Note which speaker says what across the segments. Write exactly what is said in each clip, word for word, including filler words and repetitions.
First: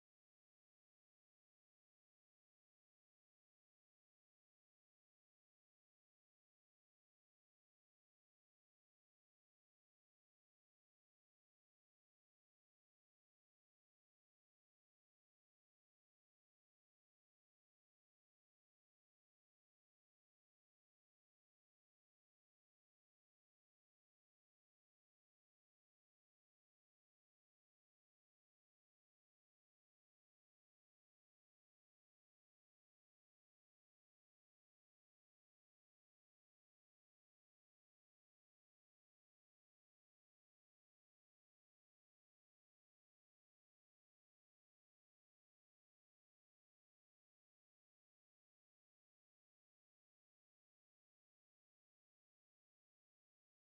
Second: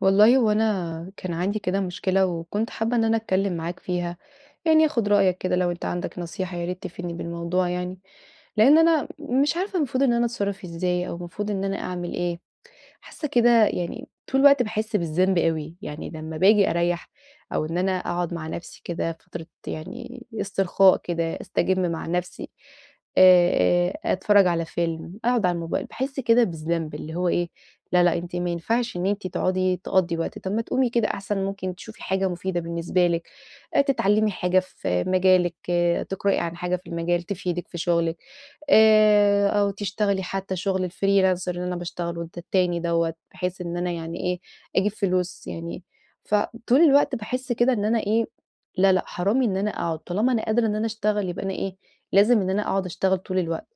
Speaker 1: والله هوأنا كان عندي كده مشكلة، وكنت حابّة إن أنا أتكلّم معاك فيها. يعني آخد رأيك كده لو أنت عندك نصيحة يا ريت تفيدني بالموضوع يعني. لأن أنا مش عارفة المفروض إن أنا أتصرّف إزاي أو المفروض إن أنا أعمل إيه؟ حاسّة كده يعني طول الوقت باحس بالذنب أوي. يعني لمّا بآجي أريح، أو إن أنا أقعد مع نفسي كده فترة يعني استرخاء كده أستجم مع نفسي آآ آآ أتفرّج على فيلم أقعد على الموبايل باحس كده بالذنب. اللي هو إيه؟ لا لأ أنتِ ما ينفعش إن أنتِ تقعدي تقضي وقت، طَب ما تقومي كده أحسن ممكن تشوفي حاجة مفيدة بالنسبة لِك، آآ تتعلمي حاجة في مجالِك، آآ، تقرأي عن حاجة في المجال تفيدِك في شغلِك، آآ، أو تشتغلي حتّى شغل الFreelancer اللي أنا باشتغله الت التاني دَوَّة، بحيث إن أنا يعني إيه، أجيب فلوس يعني. فطول الوقت باحس كده إن أنا إيه، لا لأ حرام إن أنا أقعد، طالما أنا قادرة إن أنا أشتغل يبقى أنا إيه، لازم إن أنا أقعد أشتغل طول الوقت.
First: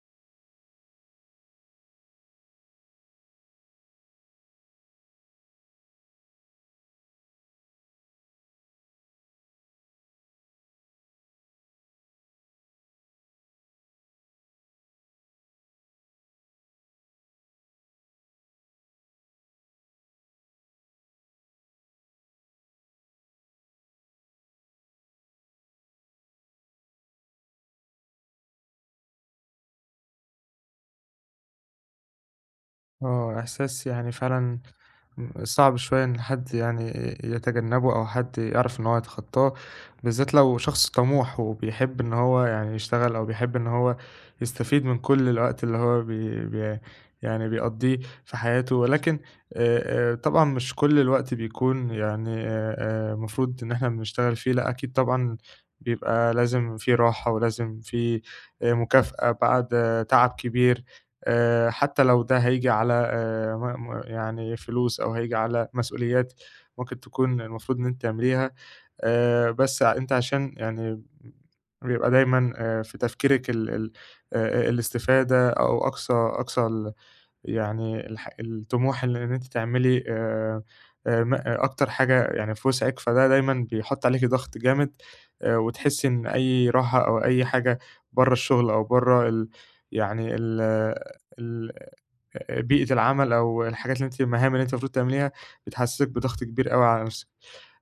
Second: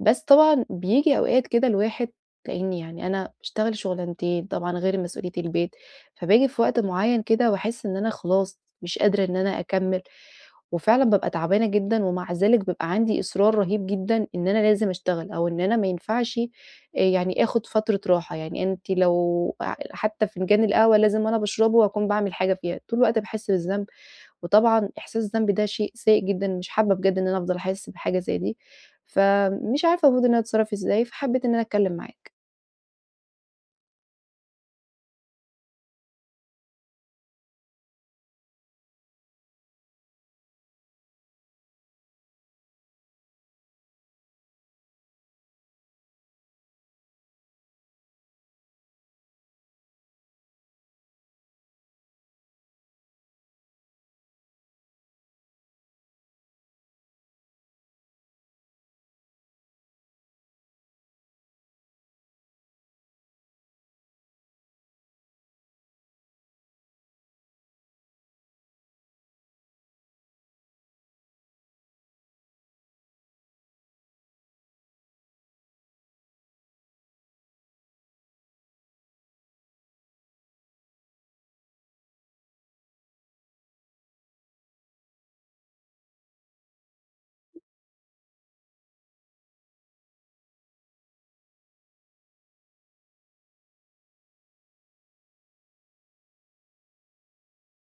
Speaker 1: بس طبعًا بييجي أوقات كده الواحد لأني يعني أنا أشتغل شغلانتين، طبعًا غير مسؤوليّة البيت، فباجي في وقت معيّن كده وأحس إن أنا خلاص مش قادرة إن أنا أكمل، وفعلًا بابقى تعبانة جدًا، ومع ذلك بابقى عندي إصرار رهيب جدًا إن أنا لازم أشتغل، أو إن أنا ما ينفعش آآ يعني آخد فترة راحة يعني. أنتِ لو ح حتّى فنجان القهوة لازم وأنا باشربه وأكون باعمل حاجة فيها، طول الوقت باحس بالذنب، وطبعًا إحساس الذنب ده شيء سيئ جدًا، مش حابّة بجد إن أنا أفضل أحس بحاجة زي دي. فمش عارفة المفروض إن أنا أتصرّف إزاي، فحبيت إنّ أنا أتكلّم معاك.
Speaker 2: آه. إحساس يعني فعلًا ان صعب شوية إن حد يعني ي يتجنّبه أو حد يعرف إن هو يتخطّاه. بالذات لو شخص طموح، وبيحب إن هو يعني يشتغل أو بيحب إن هو يستفيد من كل الوقت اللي هو بي بي يعني بيقضّيه في حياته. ولكن آآ آآ طبعًا مش كل الوقت بيكون يعني أ أ المفروض إن إحنا بنشتغل فيه. لأ أكيد طبعًا بيبقى لازم في راحة ولازم في أ مكافأة بعد تعب كبير. آآ حتّى لو ده هييجي على آآ م م يعني فلوس أو هييجي على مسؤوليات ممكن تكون المفروض إن أنتِ تعمليها. آآ بس ع أنتِ عشان يعني ب بيبقى دايمًا أ في تفكيرِك ال ال أ الاستفادة أو أقصى أقصى ال يعني الح الطموح إن إن أنتِ تعملي آآ آآ م أكتر حاجة يعني في وِسعِك. فده دايمًا بيحُط عليكِ ضغط جامد. أ وتحسّي إن أي راحة أو أي حاجة برّه الشغل أو برّه ال يعني ال ال أ بيئة العمل أو الحاجات اللي أنتِ المهام اللي أنتِ المفروض تعمليها، بتتحسّسِك بضغط كبير أوي على نفسِك.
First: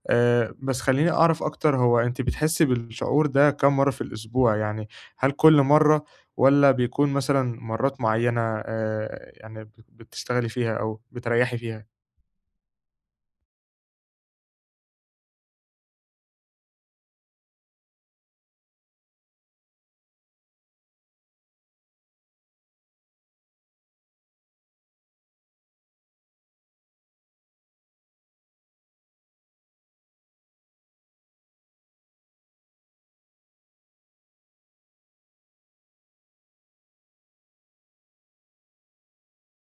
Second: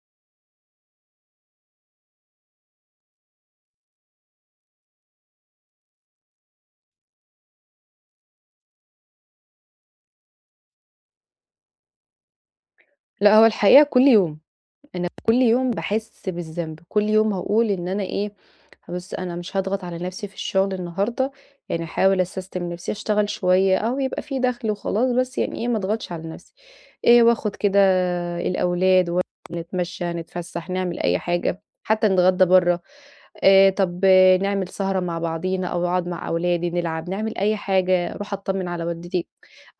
Speaker 2: آآ بس خلّيني أعرف أكتر هو أنتِ بتحسّي بالشعور ده كام مرّة في الأسبوع؟ يعني هل كل مرّة والّا بيكون مثلًا مرّات معيّنة آآ يعني ب بتشتغلي فيها أو بتريّحي فيها؟
Speaker 1: لأ هو الحقيقة كل يوم، أنا كُل يوم باحس بالذنب، كل يوم هاقول إن أنا إيه بُص أنا مش هاضغط على نفسي في الشغل النهارده، يعني هاحاول أسستم نفسي أشتغل شوية أهو يبقى في دخل وخلاص بس يعني إيه ما أضغطش على نفسي. آآ وآخد كده الأولاد [unintelligible] ونتمشى، نتفسح، نعمل أي حاجة، حتى نتغدى برّه. آآ طب نعمل سهرة مع بعضينا أو أقعد مع أولادي نلعب، نعمل أي حاجة، أروح أتطمن على والدتي.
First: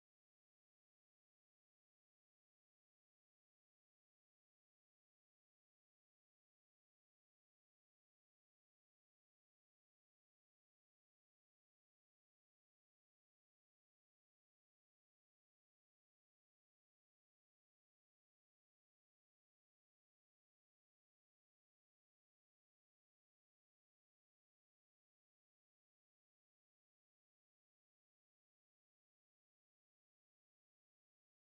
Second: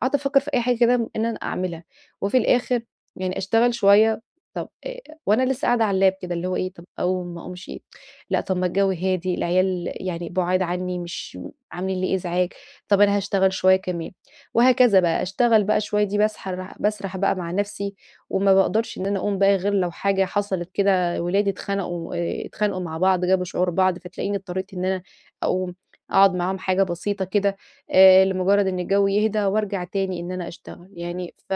Speaker 1: قاعدة أفكر في أي حاجة كده إن أنا أعملها، وفي الآخر يعني أشتغل شوية، طب آآ وأنا لسه قاعدة على اللاب كده اللي هو إيه طب أقوم ما أقومشِ؟ لأ طب ما الجو هادي، العيال يعني بُعاد عني مش عاملين لي إزعاج، طب أنا هاشتغل شوية كمان. وهكذا بقى، أشتغل بقى شوية دي باسح باسرح بقى مع نفسي وما باقدرش إن أنا أقوم بقى غير لو حاجة حصلت كده ولادي اتخنَقوا آآ اتخانقوا مع بعض، جابوا شعور بعض، فتلاقيني اضطريت إن أنا أقوم أقعد معاهم حاجة بسيطة كده آآ لمجرد إن الجو يهدا وأرجع تاني إن أنا أشتغل، يعني ف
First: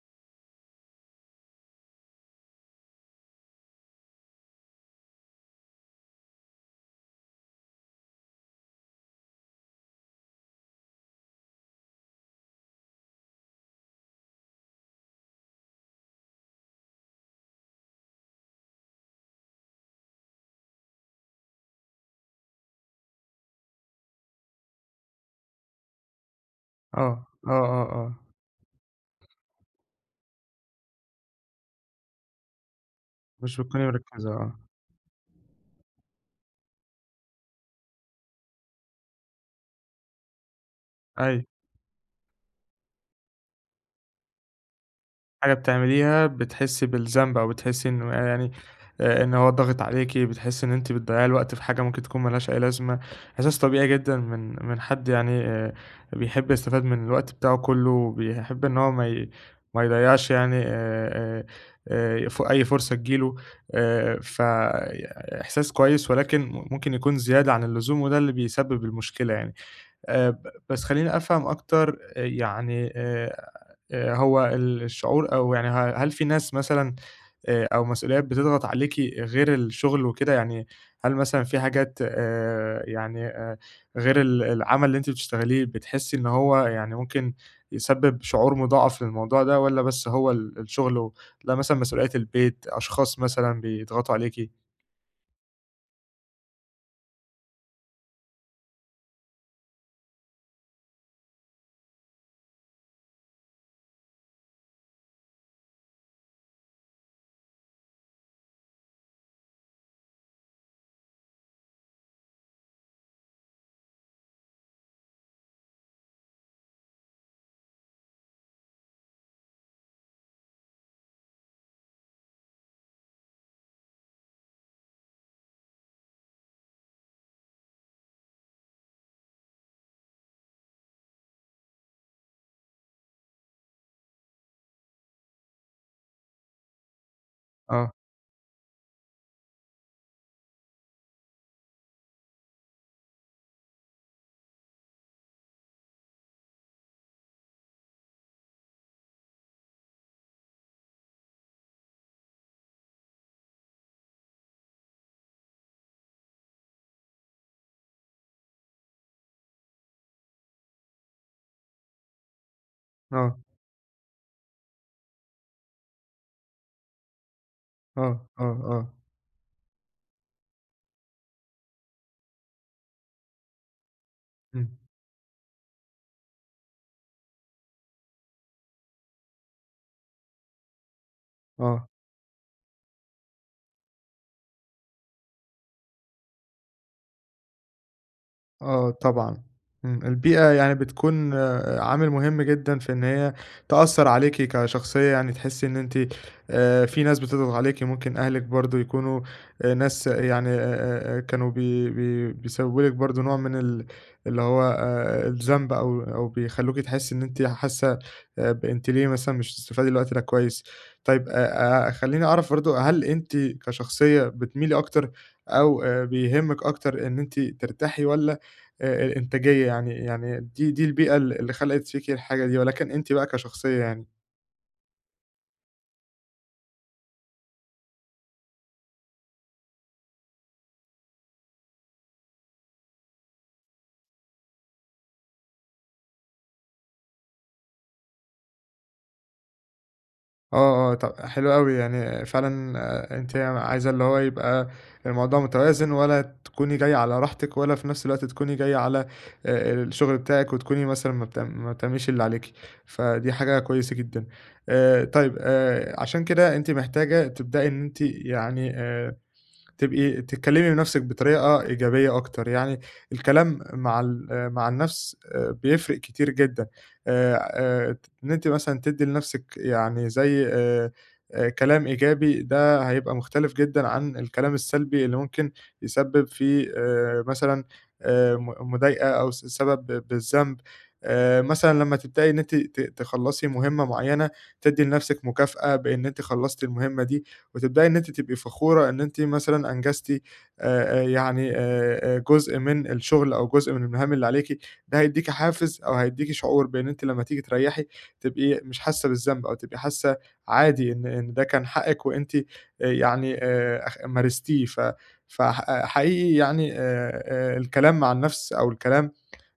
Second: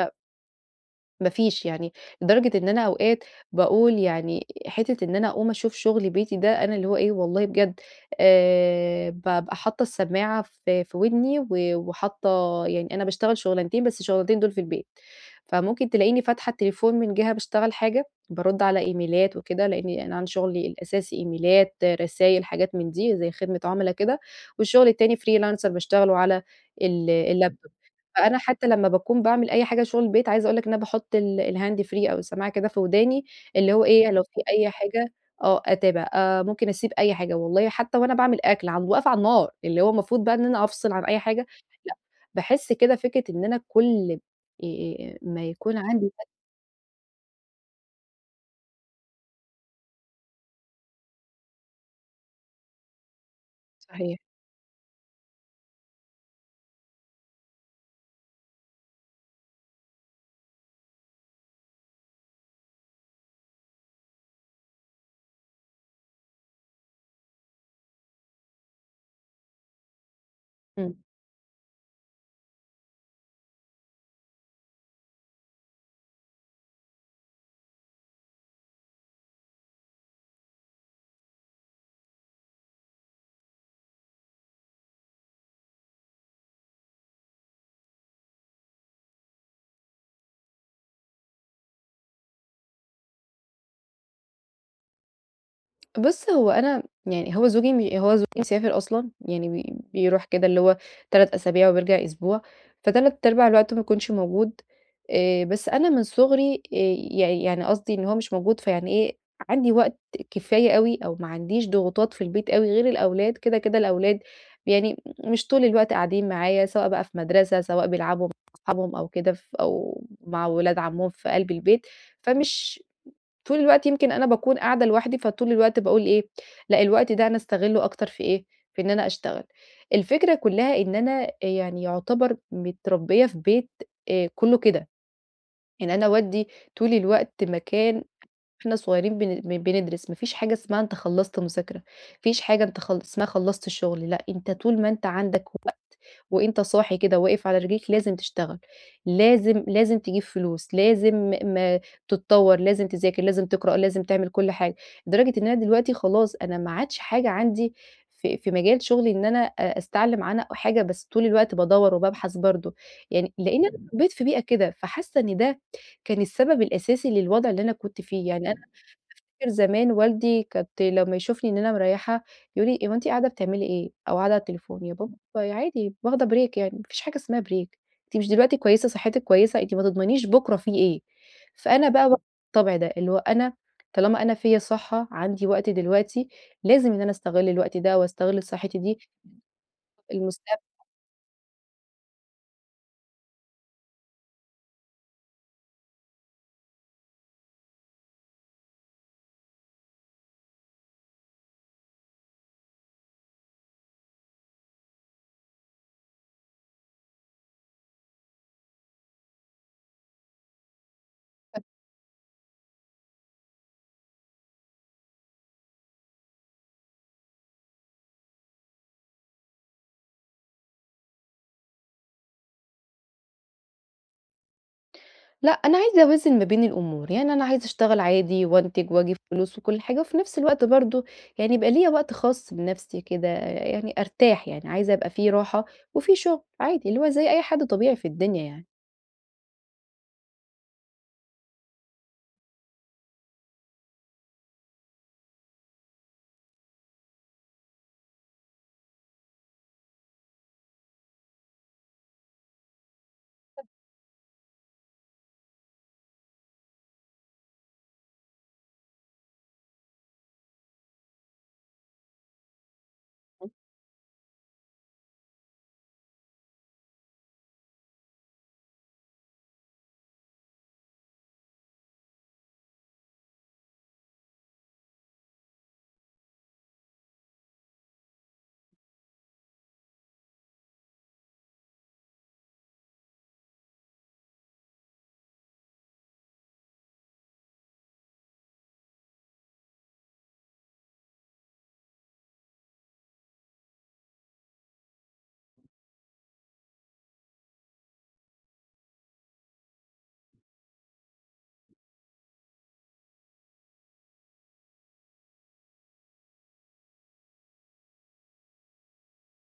Speaker 1: ما فيش يعني، لدرجة إن أنا أوقات باقول يعني حتة إن أنا أقوم أشوف شغل بيتي ده أنا اللي هو إيه والله بجد آآ بابقى حاطة السماعة في في ودني و وحاطة يعني أنا باشتغل شغلانتين بس الشغلانتين دول في البيت. فممكن تلاقيني فاتحة التليفون من جهة باشتغل حاجة، بارُد على إيميلات وكده لأني أنا عندي شغلي الأساسي إيميلات رسايل حاجات من دي زي خدمة عملا كده. والشغل التاني freelancer باشتغله على ال
Speaker 2: آه، آه،
Speaker 1: اللابتوب
Speaker 2: آه، آه.
Speaker 1: فأنا حتى لمّا باكون باعمل أي حاجة شغل البيت عايزة أقول لك إن أنا باحط ال الhand free أو السماعة كده في وداني
Speaker 2: مش
Speaker 1: اللي هو
Speaker 2: بتكوني
Speaker 1: إيه لو
Speaker 2: مركِزة،
Speaker 1: في
Speaker 2: آه.
Speaker 1: أي حاجة آه أتابع، آآ ممكن أسيب أي حاجة والله حتى وأنا باعمل أكل عند واقفة على النار، اللي هو المفروض بقى إن أنا أفصِل عن أي حاجة،
Speaker 2: أيوه.
Speaker 1: لأ، باحس كده فكرة إن أنا كُل آآ ما
Speaker 2: حاجة
Speaker 1: يكون عندي [unintelligible]
Speaker 2: بتعمليها بتحسي بالذنب، أو بتحسي إنه آآ يعني آآ إن هو ضاغط عليكِ، بتحسي إن أنتِ بتضّيعي الوقت في حاجة ممكن تكون ما لهاش أي لازمة. احساس طبيعي جدًا
Speaker 1: صحيح.
Speaker 2: من من حد يعني آآ بيحب يستفاد من الوقت بتاعه كلّه وبيحب إن هو ما ي ما يضّيعش يعني آآ آآ آآ ف أي فرصة تيجي له، آآ فإحساس كويس، ولكن ممكن يكون زيادة عن اللزوم وده اللي بيسبب المشكلة يعني. آآ ب بس
Speaker 1: إمم.
Speaker 2: خلّيني أفهم أكتر آآ يعني آآ آآ هو ال الشعور أو يعني ه هل في ناس مثلًا آآ أو مسؤوليات بتضغط عليكِ غير الشغل وكده؟ يعني هل مثلًا في حاجات آآ يعني آآ غير ال العمل اللي أنتِ بتشتغليه بتحسي إن هو يعني ممكن يسبب شعور مضاعف للموضوع ده والّا بس هو ال الشغل و ل مثلًا مسؤوليّات البيت، أشخاص مثلًا بيضغطوا عليكِ؟
Speaker 1: بُص، هو أنا يعني هو زوجي م هو زوجي مسافر أصلًا. يعني ب بيروح كده اللي هو تلات أسابيع وبيرجع أسبوع، فتلات أرباع الوقت ما بيكونش موجود. آآ بس أنا من صغري آآ يع يعني قصدي إن هو مش موجود فيعني إيه، عندي وقت كفاية أوي، أو ما عنديش ضغوطات في البيت أوي غير الأولاد. كده، كده الأولاد يعني مش طول الوقت قاعدين معايا سواء بقى في مدرسة، سواء بيلعبوا مع اصحابهم أو كده ف أو مع ولاد عمّهم في قلب البيت. فمش طول الوقت يمكن أنا باكون قاعدة لوحدي. فطول الوقت باقول إيه لأ الوقت ده أنا أستغلّه أكتر في إيه؟ في إن أنا أشتغل. الفكرة كُلّها إن أنا أ يعني يعتبر متربّية في بيت آآ كُلّه كده. يعني أنا والدي طول الوقت
Speaker 2: آه.
Speaker 1: مكان وإحنا صغيرين بن بن بندرس. ما فيش حاجة اسمها أنت خلّصت مذاكرة، ما فيش حاجة أنت خلّ اسمها خلّصت الشغل لأ، أنت طول ما أنت عندك وقت وأنت صاحي كده واقف على رجليك، لازم تشتغل. لازم لازم تجيب فلوس، لازم م تتطّور، لازم تذاكر، لازم تقرأ، لازم تعمل كل حاجة. لدرجة إن أنا دلوقتي خلاص أنا ما عادش حاجة عندي في في مجال شغلي إن أنا أ أستعلم عنها أو حاجة، بس طول الوقت بادوّر وبابحث برضه. يعني
Speaker 2: آه.
Speaker 1: لإنّي أنا اتربّيت في بيئة كده، فحاسّة إن ده كان السبب الأساسي للوضع اللي أنا كنت
Speaker 2: آه،
Speaker 1: فيه.
Speaker 2: آه،
Speaker 1: يعني أنا
Speaker 2: آه.
Speaker 1: أفتكر زمان والدي كنت لمّا يشوفني إن أنا مريّحة، يقول لي: "هو أنتِ قاعدة بتعملي إيه؟" أو قاعدة على
Speaker 2: إمم.
Speaker 1: التليفون. يا بابا عادي واخدة break يعني ما فيش حاجة اسمها break. أنتِ مش دلوقتي كويسة صحِّتِك كويسة، أنتِ ما تضمنيش بكرة في إيه.
Speaker 2: آه.
Speaker 1: فأنا بقى و الطبع ده. اللي هو أنا طالما أنا فيّا صحّة، عندي وقت دلوقتي، لازم إن أنا أستغل الوقت ده، وأستغل صحّتي
Speaker 2: آه
Speaker 1: دي
Speaker 2: طبعًا. إمم. البيئة
Speaker 1: المستقب
Speaker 2: يعني بتكون عامل مهم جدًا في إن هي تأثّر عليكِ كشخصية يعني. تحسّي إن أنتِ آآ في ناس بتضغط عليكِ. ممكن أهلِك برضه يكونوا آآ ناس يعني أ أ أ كانوا بي بي بيسبّبوا لِك برضه نوع من ال اللي هو آآ الذنب أو أو بيخلّوكي تحسّي إن أنتِ حاسّة أب أنتِ ليه مثلًا مش بتستفادي من الوقت ده كويس. طيب،
Speaker 1: [unintelligible]
Speaker 2: أ أ خلّيني أعرف برضه هل أنتِ كشخصية بتميلي أكتر أو آآ بيهمِّك أكتر إن أنتِ ترتاحي والّا أ الإنتاجية يعني يعني دي دي البيئة ال اللي خَلَقِت فيكِ الحاجة دي ولكن أنتِ بقى كشخصية يعني؟
Speaker 1: لأ أنا عايزة أوازن ما بين الأمور، يعني أنا عايزة أشتغل عادي وانتج وأجيب فلوس وكل حاجة، وفي نفس الوقت برضه، يعني يبقى ليّا وقت خاص بنفْسي كده، يعني أرتاح يعني عايزة أبقى في راحة وفي شغل، عادي اللي هو زي أي حد طبيعي في الدنيا يعني.
Speaker 2: آه، آه، ط حلو أوي يعني فعلًا آآ أنتِ عايزة اللي هو يبقى الموضوع متوازن ولا تكوني جايّة على راحتك، ولا في نفْس الوقت تكوني جايّة على آآ الشغل بتاعِك وتكوني مثلًا ما بت ما بتعمليش اللي عليكِ، فدي حاجة كويسة جدًا، آآ طيب آآ عشان كده أنتِ محتاجة تبدأي إن أنتِ يعني آآ، تبقي تكلّمي نفسِك بطريقة إيجابية أكتر يعني،
Speaker 1: [unintelligible]
Speaker 2: الكلام مع ال آآ مع النَفْس بيفرِق كتير جدًا، آآ آآ ت إن أنتِ مثلًا تدّي لنفْسِك يعني زي آآ كلام إيجابي ده هيبقى مختلف جدًا عن الكلام السلبي اللي ممكن يسبّب في آآ، مثلًا آآ م مضايقة أو س سبب بالذنب، آآ مثلًا لمّا تبدأي إن أنتِ ت تخلّصي مهمّة معيّنة، تدّي لنفْسِك مكافأة بإن أنتِ خلصتِ المهمّة دي، وتبدأي إن أنتِ تبقي فخورة إن أنتِ مثلًا أنجزتِ آآ آآ يعني آآ جزء من الشغل أو جزء من المهام اللي عليكِ، ده هيدّيكي حافز أو هيدّيكي شعور بإن أنتِ لمّا تيجي تريّحي تبقي مش حاسّة بالذنب، أو تبقي حاسة عادي إن إن ده كان حقِك وأنتِ يعني آآ أخ مارستيه، ف فح حقيقي يعني آآ آآ الكلام مع النفْس أو الكلام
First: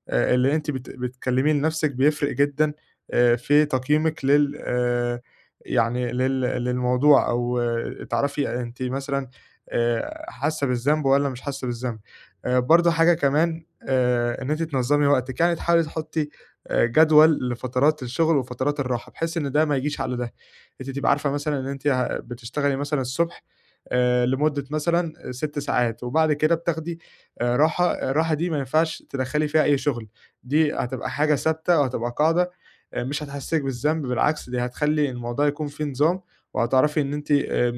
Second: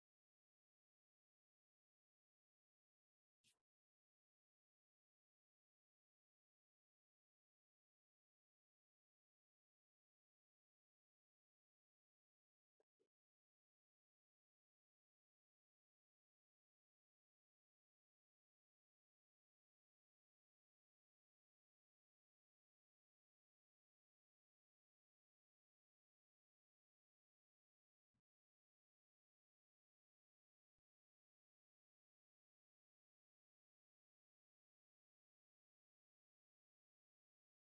Speaker 2: آآ اللي أنتِ بت بتكلّميه لنفْسِك بيفرِق جدًا، آآ في تقييمِك لل آآ يعني لل للموضوع، أو تعرفي أنتِ مثلًا آآ حاسّة بالذنب والّا مش حاسّة بالذنب، آآ برضه حاجة كمان آآ إن أنتِ تنظّمي وقتِك، يعني تحاولي تحطّي جدول لفترات الشغل وفترات الراحة، بحيث إن ده ما يجيش على ده، أنتِ تبقى عارفة مثلًا إن أنتِ ه بتشتغلي مثلًا الصبح، آآ لمدة مثلًا سِت ساعات، وبعد كده بتاخدي آآ راحة الراحة دي ما ينفعش تدخّلي فيها أي شغل، دي هتبقى حاجة ثابتة وهتبقى قاعدة آآ مش هتحسّسك بالذنب بالعكس، دي هتخلّي الموضوع يكون فيه نظام، وهتعرفي إن أنتِ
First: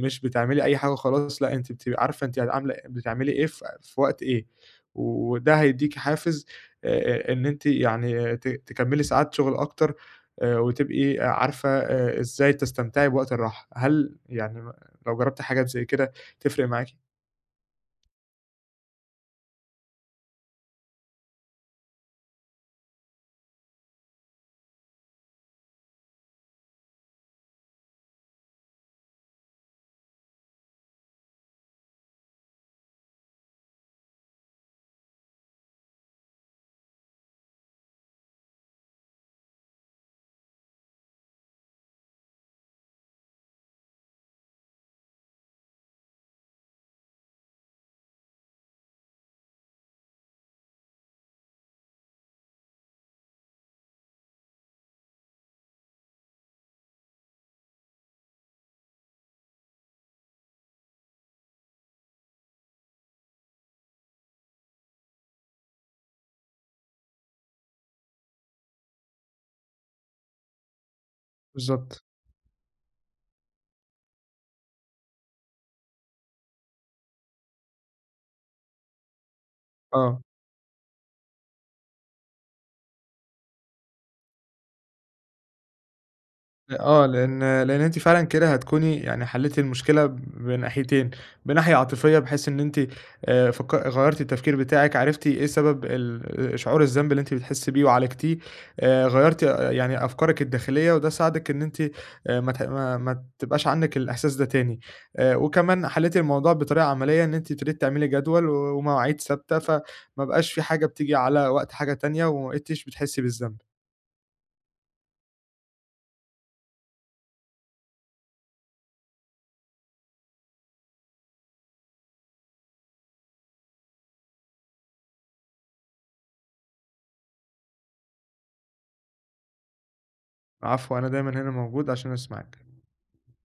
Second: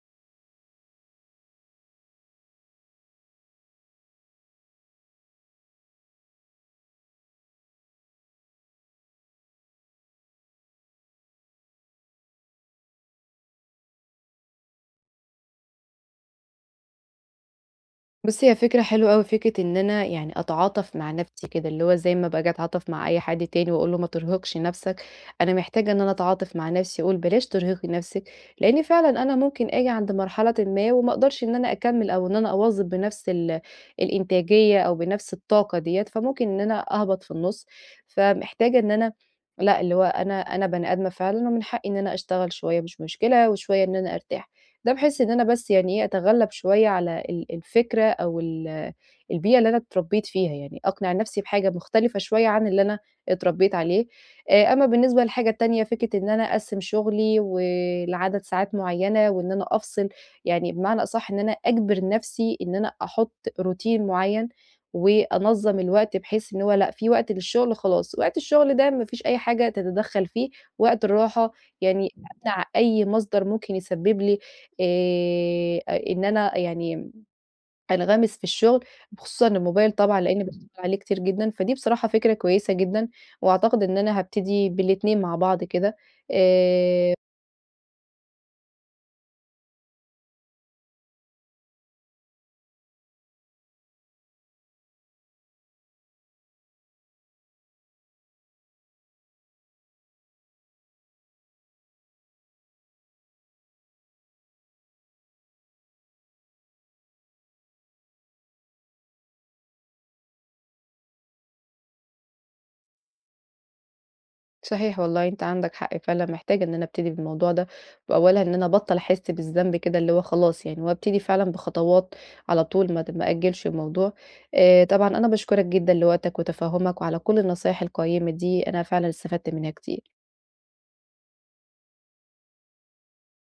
Speaker 2: مش بتعملي أي حاجة وخلاص لأ أنتِ بتبقي عارفة أنتِ عاملة بتعملي إيه في في وقت إيه، وده هيدّيكي حافز آآ آآ إن أنتِ يعني ت تكمّلي ساعات شغل أكتر، آآ وتبقي عارفة إزاي تستمتعي بوقت الراحة، هل يعني ن لو جرّبتِ حاجات زي كده تفرِق معاكِ؟
Speaker 1: بُصّ هي فكرة حلوة أوي، فكرة إن أنا يعني أتعاطف مع نفْسي كده، اللي هو زي ما باجي أتعاطف مع أي حد تاني وأقول له ما ترهقش نفْسك، أنا محتاجة إن أنا أتعاطف مع نفْسي، وأقول بلاش ترهقي نفْسِك، لإني فعلًا أنا ممكن أجي عند مرحلةٍ ما وما أقدرش إن أنا أكمّل أو إن أنا أواظب بنفْس ال الإنتاجية، أو بنفْس الطاقة ديّة فممكن إن أنا أهبط في النُص، فمحتاجة إن أنا لأ اللي هو أنا أنا بني آدمة فعلًا ومن حقي إن أنا أشتغل شوية مش مشكلة وشوية إن أنا أرتاح، ده بحيث إن أنا بس يعني إيه؟ أتغلّب شوية على ال الفكرة أو ال البيئة اللي أنا اتربّيت فيها يعني، أقنع نفْسي بحاجة مختلفة شوية عن اللي أنا اتربّيت عليه، آآ أمّا بالنسبة للحاجة التانية فكرة إن أنا أقسّم شغلي ولعدد ساعات معينة وإن أنا أفصِل، يعني بمعنى أصح إن أنا أجبر نفْسي إن أنا أحط روتين معيّن، وأنظّم الوقت بحيث إن هو لأ في وقت للشغل خلاص، وقت الشغل ده ما فيش أي حاجة تتدخّل فيه، وقت الراحة
Speaker 2: بالضبط.
Speaker 1: يعني أمنع أي مصدر ممكن يسبّب لي أ إن أنا يعني أنغمس في الشغل، خصوصًا الموبايل طبعًا
Speaker 2: آه.
Speaker 1: لإن [unintelligible] عليه كتير جدًا، فدي بصراحة فكرة كويسة جدًا، وأعتقد إن أنا هابتدي بالاتنين مع بعض كده
Speaker 2: أ آه
Speaker 1: آآ
Speaker 2: لإن لإن أنتِ فعلًا كده هتكوني يعني حلّيتِ المشكلة بناحيتين، بناحية عاطفية بحيث إن أنتِ آآ فك غيّرتِ التفكير بتاعِك عرفتِ إيه سبب ال شعور الذنب اللي أنتِ بتحسّي بيه وعالجتيه، آآ غيّرتِ يعني أفكارِك الداخلية وده ساعدِك إن أنتِ آآ ما تح ما ما تبقاش عندِك الإحساس ده تاني، آآ وكمان حلّيتِ الموضوع بطريقة عملية إن أنتِ ابتديتِ تعملي جدول ومواعيد ثابتة، فما بقاش في حاجة بتيجي على وقت حاجة تانية، وما بقيتيش بتحسّي بالذنب.
Speaker 1: صحيح والله أنت عندك حق فعلًا محتاجة إن أنا أبتدي بالموضوع ده، وأولها إن أنا أبطّل أحس بالذنب كده اللي هو خلاص يعني، وأبتدي فعلًا بخطوات على طول ما د ما أأجّلش الموضوع، آآ طبعًا أنا باشكرك جدًا لوقتك، وتفهُّمك وعلى كلّ النصايح القيّمة دي، أنا فعلًا استفدت منها كتير.
Speaker 2: العفو، أنا دايمًا هنا موجود عشان أسمعِك.